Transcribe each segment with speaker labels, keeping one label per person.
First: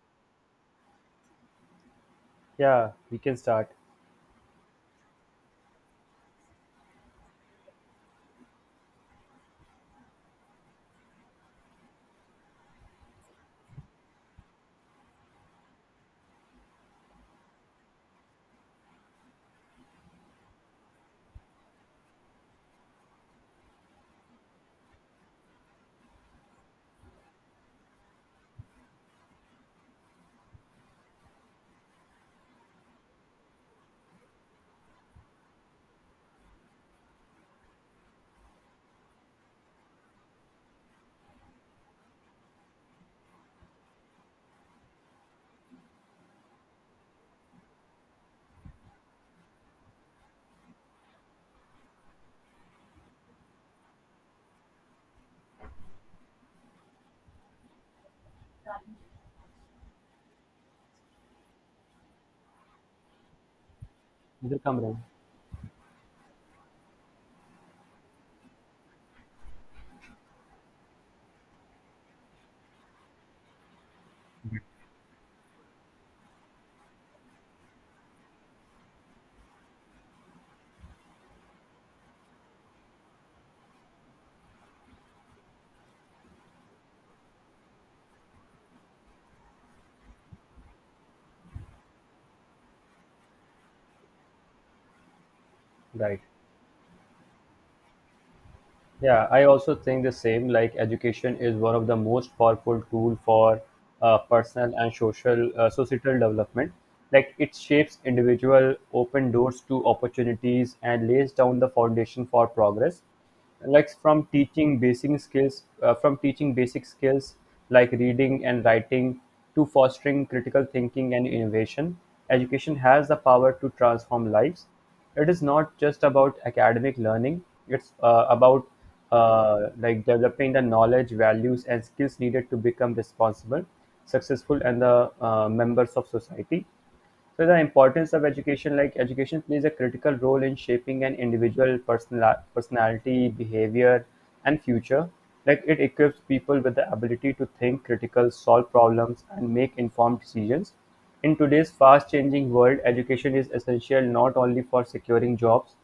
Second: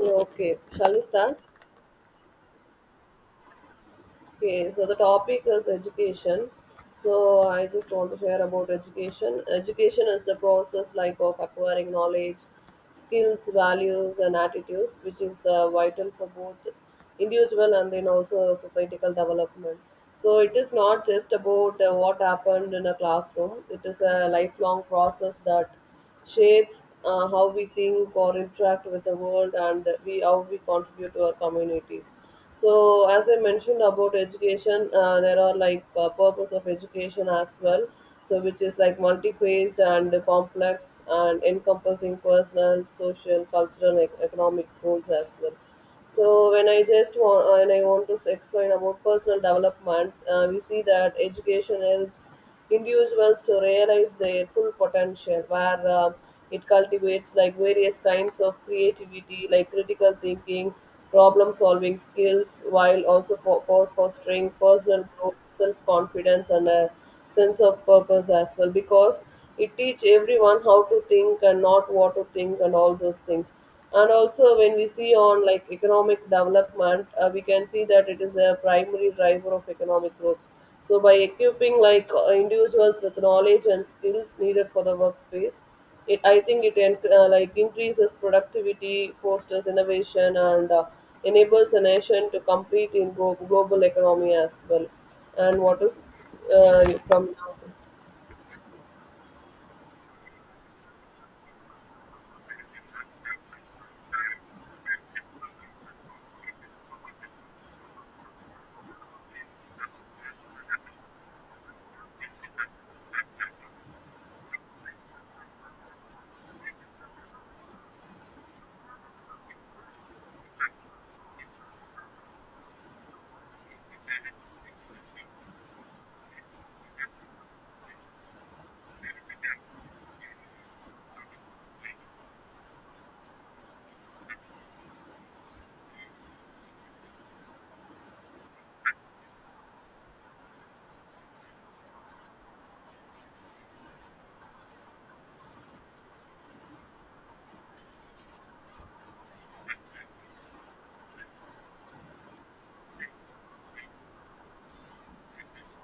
Speaker 1: Yeah, okay, shall we start?
Speaker 2: Yeah, we can start.
Speaker 1: Okay, so the topic is education. So I just want to share about education. Education is the process like of acquiring knowledge, skills, values, and attitudes, which is vital for both individual and then also societal development. So it is not just about what happened in a classroom. It is a lifelong process that shapes how we think or interact with the world, and we how we contribute to our communities. So as I mentioned about education, there are purpose of education as well, so which is like multi-phased and complex and encompassing personal, social, cultural, and economic goals as well. So when I just want and I want to explain about personal development. We see that education helps individuals to realize their full potential, where it cultivates like various kinds of creativity, like critical thinking, problem solving skills, while also for fostering
Speaker 2: Either come around.
Speaker 1: personal growth, self confidence, and a sense of purpose as well, because it teach everyone how to think and not what to think and all those things. And also when we see on like economic development, we can see that it is a primary driver of economic growth. So by equipping like individuals with knowledge and skills needed for the workspace, it I think it en- like increases productivity, fosters innovation, and enables a nation to compete in global economy as well. And what is
Speaker 2: Right.
Speaker 1: uh, from NASA?
Speaker 2: Yeah, I also think the same. Like education is one of the most powerful tool for personal and social societal development. Like it shapes individual, open doors to opportunities, and lays down the foundation for progress. like from teaching basic skills from teaching basic skills like reading and writing to fostering critical thinking and innovation, education has the power to transform lives. It is not just about academic learning, it's about like developing the knowledge values and skills needed to become responsible, successful and the members of society. So the importance of education, like education plays a critical role in shaping an individual personality, behavior and future. Like it equips people with the ability to think critical, solve problems and make informed decisions. In today's fast-changing world, education is essential not only for securing jobs,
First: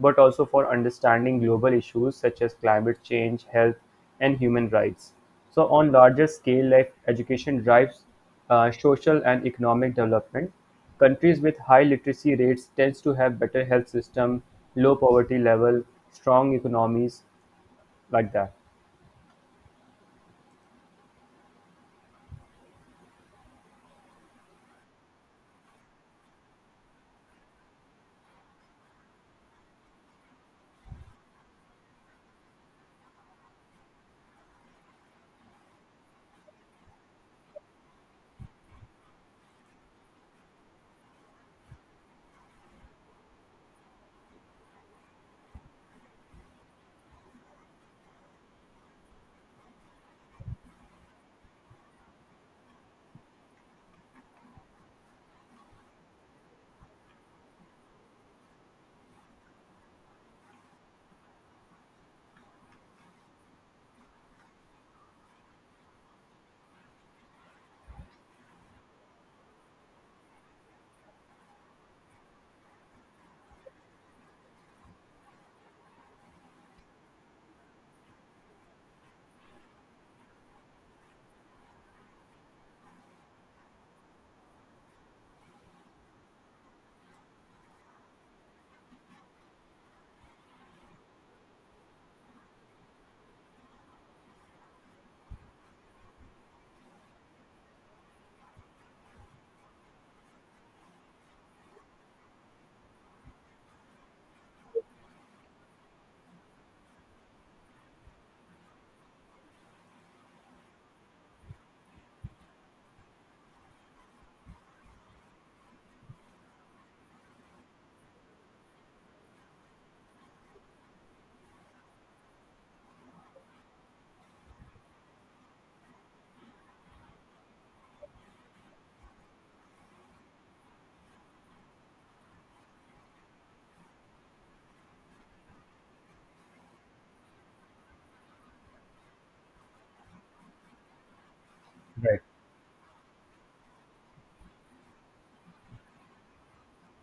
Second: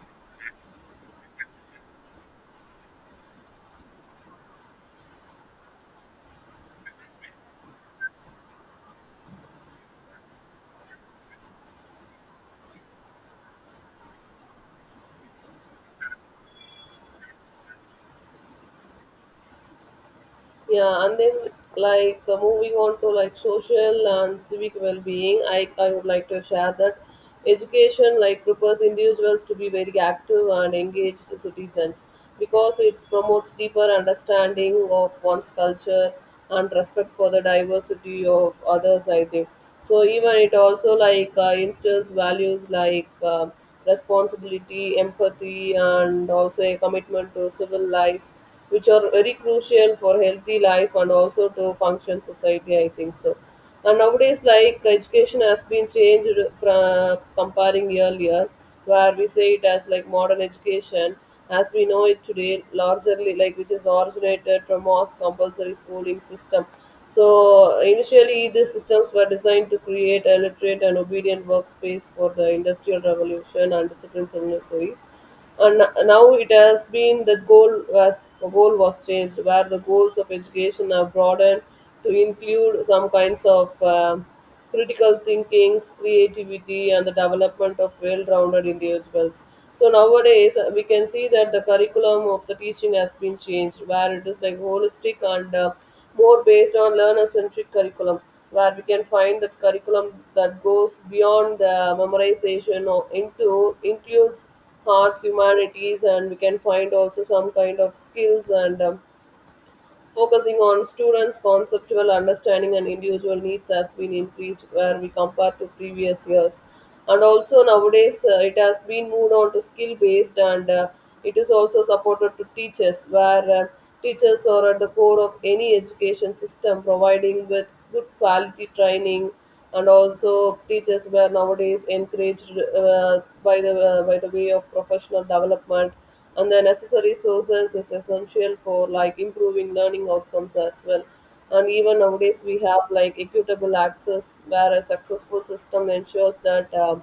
Speaker 2: but also for understanding global issues such as climate change, health, and human rights. So, on larger scale, like education drives social and economic development. Countries with high literacy rates tends to have better health system, low poverty level, strong economies, like that.
Speaker 1: Yeah, and then moving on to like social and civic well-being, I would like to share that education like prepares individuals to be very active and engaged citizens, because it promotes deeper understanding of one's culture and respect for the diversity of others, I think. So even it also instills values like responsibility, empathy, and also a commitment to civil life, which are very crucial for healthy life and also to function society, I think. So and nowadays like education has been changed from comparing earlier, where we say it as like modern education as we know it today, largely like which is originated from most compulsory schooling system. So initially these systems were designed to create a literate and obedient workspace for the industrial revolution and disciplines are necessary. And now it has been that goal was changed, where the goals of education are broadened to include some kinds of critical thinkings, creativity, and the development of well-rounded individuals. So nowadays we can see that the curriculum of the teaching has been changed, where it is like holistic and more based on learner-centric curriculum, where we can find that curriculum that goes beyond the memorization or into includes arts, humanities, and we can find also some kind of skills. And focusing on students' conceptual understanding and individual needs has been increased where we compare to previous years. And also nowadays, it has been moved on to skill based, and it is also supported to teachers, where teachers are at the core of any education system, providing with good quality training. And also, teachers were nowadays encouraged by the way of professional development, and the necessary sources is essential for like improving learning outcomes as well. And even nowadays we have like equitable access, where a successful system ensures that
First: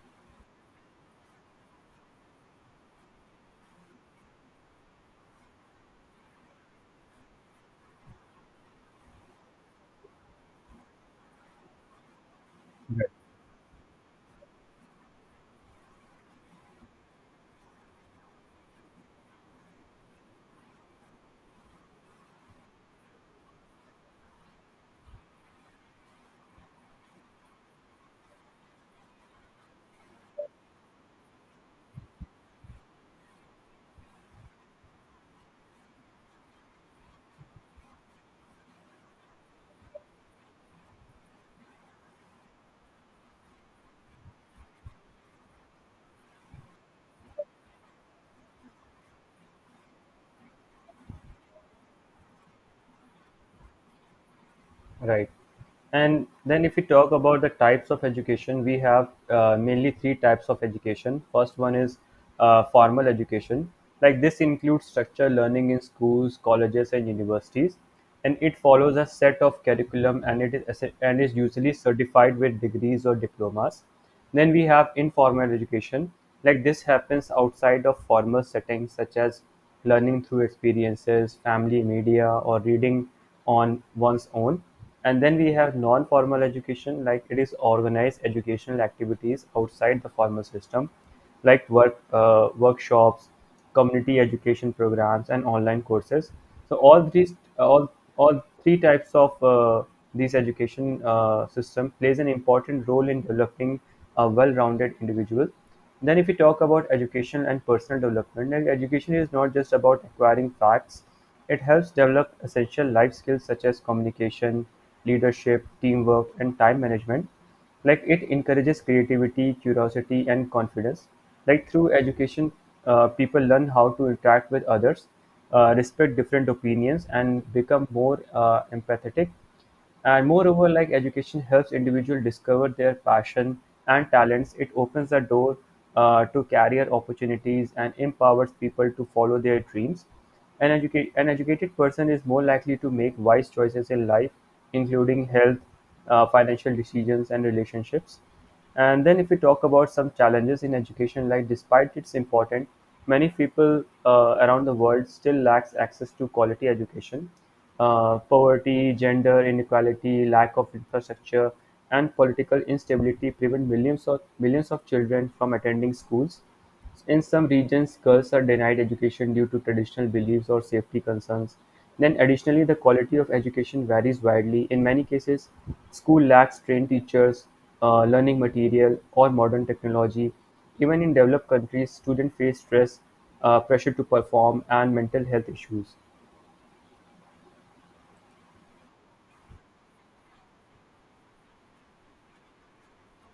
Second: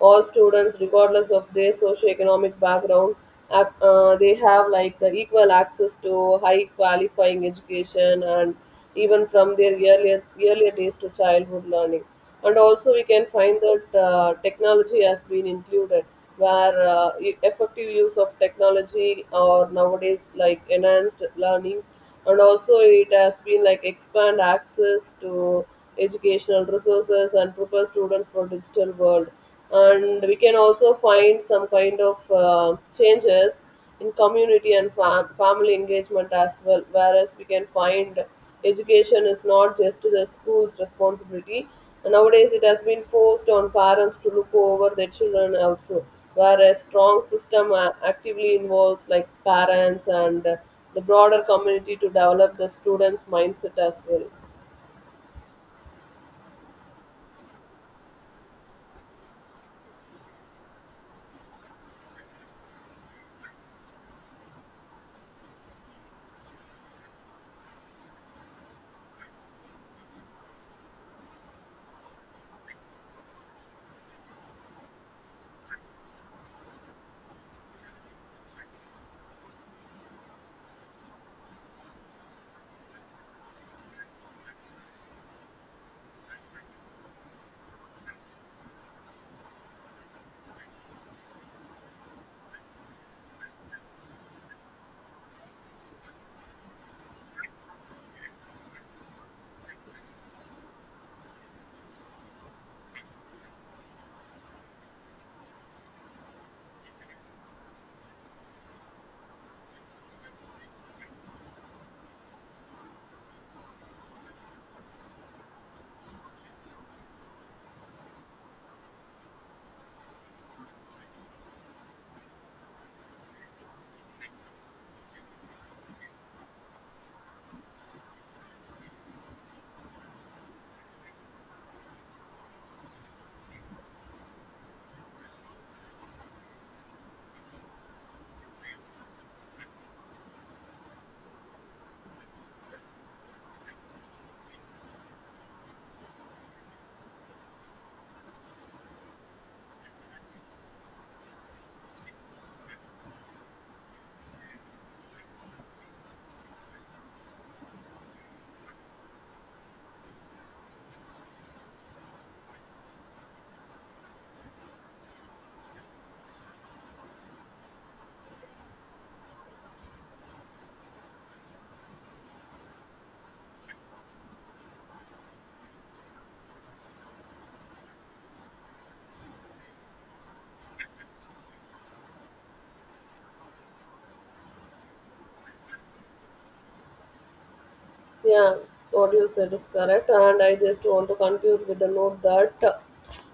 Speaker 1: all students, regardless of their socioeconomic background, they have like equal access to high qualifying education, and even from their earlier days to childhood learning. And also we can find that technology has been included, where effective use of technology or nowadays like enhanced learning, and also it has been like expand access to educational resources and prepare students for digital world. And we can also find some kind of changes in community and family engagement as well, whereas we can find education is not just the school's responsibility, and nowadays it has been forced on parents to look over their children also, whereas strong system actively involves like parents and the broader community to develop the students mindset as well.
Speaker 2: Right. And then if we talk about the types of education, we have mainly three types of education. First one is formal education. Like this includes structured learning in schools, colleges, and universities, and it follows a set of curriculum and it is and is usually certified with degrees or diplomas. Then we have informal education, like this happens outside of formal settings such as learning through experiences, family media, or reading on one's own. And then we have non formal education, like it is organized educational activities outside the formal system, like work, workshops, community education programs, and online courses. So all three all all three types of these education system plays an important role in developing a well-rounded individual. Then, if we talk about education and personal development, then education is not just about acquiring facts. It helps develop essential life skills such as communication, leadership, teamwork, and time management. Like it encourages creativity, curiosity and confidence. Like through education, people learn how to interact with others, respect different opinions and become more empathetic. And moreover, like education helps individual discover their passion and talents. It opens the door to career opportunities and empowers people to follow their dreams. An educated person is more likely to make wise choices in life, including health, financial decisions, and relationships. And then, if we talk about some challenges in education, like despite its importance, many people around the world still lacks access to quality education. Poverty, gender inequality, lack of infrastructure, and political instability prevent millions of children from attending schools. In some regions, girls are denied education due to traditional beliefs or safety concerns. Then, additionally, the quality of education varies widely. In many cases, school lacks trained teachers, learning material, or modern technology. Even in developed countries, students face stress, pressure to perform, and mental health issues.
Speaker 1: Yeah, what you said is correct, and I just want to conclude with the note that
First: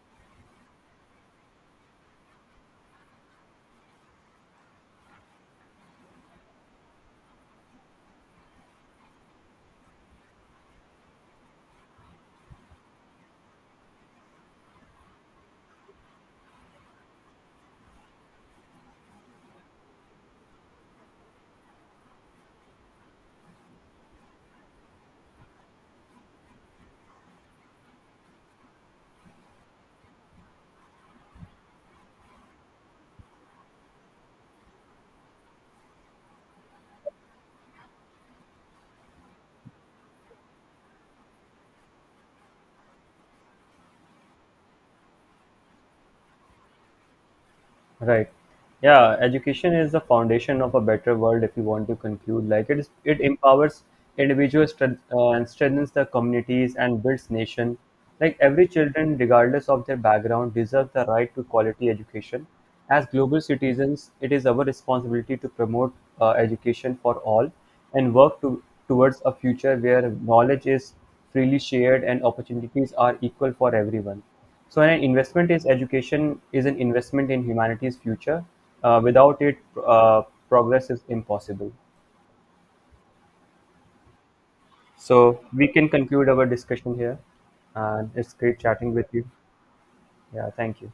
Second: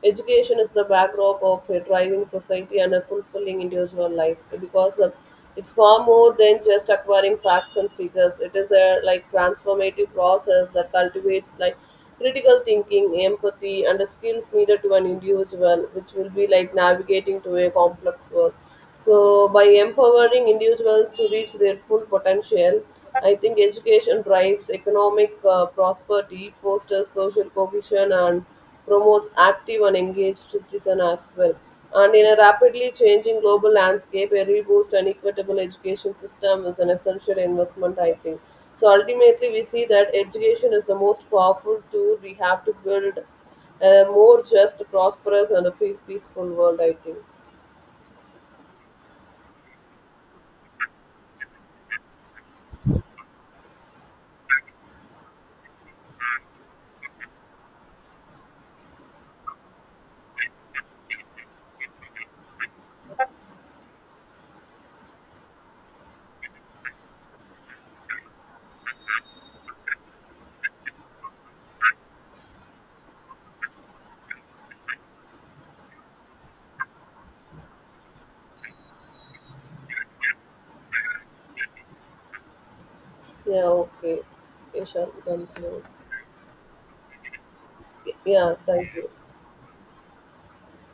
Speaker 1: education is the backdrop of a thriving society and a fulfilling individual life, because it's far more than just acquiring facts and figures. It is a like transformative process that cultivates like critical thinking, empathy, and the skills needed to an individual, which will be like navigating to a complex world. So, by empowering individuals to reach their full potential, I think education drives economic prosperity, fosters social cohesion, and promotes active and engaged citizens as well. And in a rapidly changing global landscape, a robust and equitable education system is an essential investment, I think. So ultimately, we see that education is the most powerful tool we have to build a more just, prosperous, and a peaceful world, I think.
Speaker 2: Right. Yeah, education is the foundation of a better world if you want to conclude. It empowers individuals, and strengthens the communities and builds nation. Like every children, regardless of their background, deserve the right to quality education. As global citizens, it is our responsibility to promote education for all and towards a future where knowledge is freely shared and opportunities are equal for everyone. So an investment is education is an investment in humanity's future. Without it, uh, progress is impossible.
Speaker 1: Yeah, okay. You
Speaker 2: So
Speaker 1: thank
Speaker 2: we
Speaker 1: you.
Speaker 2: can conclude our discussion here. And it's
Speaker 1: Yeah,
Speaker 2: great
Speaker 1: thank
Speaker 2: chatting
Speaker 1: you.
Speaker 2: with you. Yeah, thank you.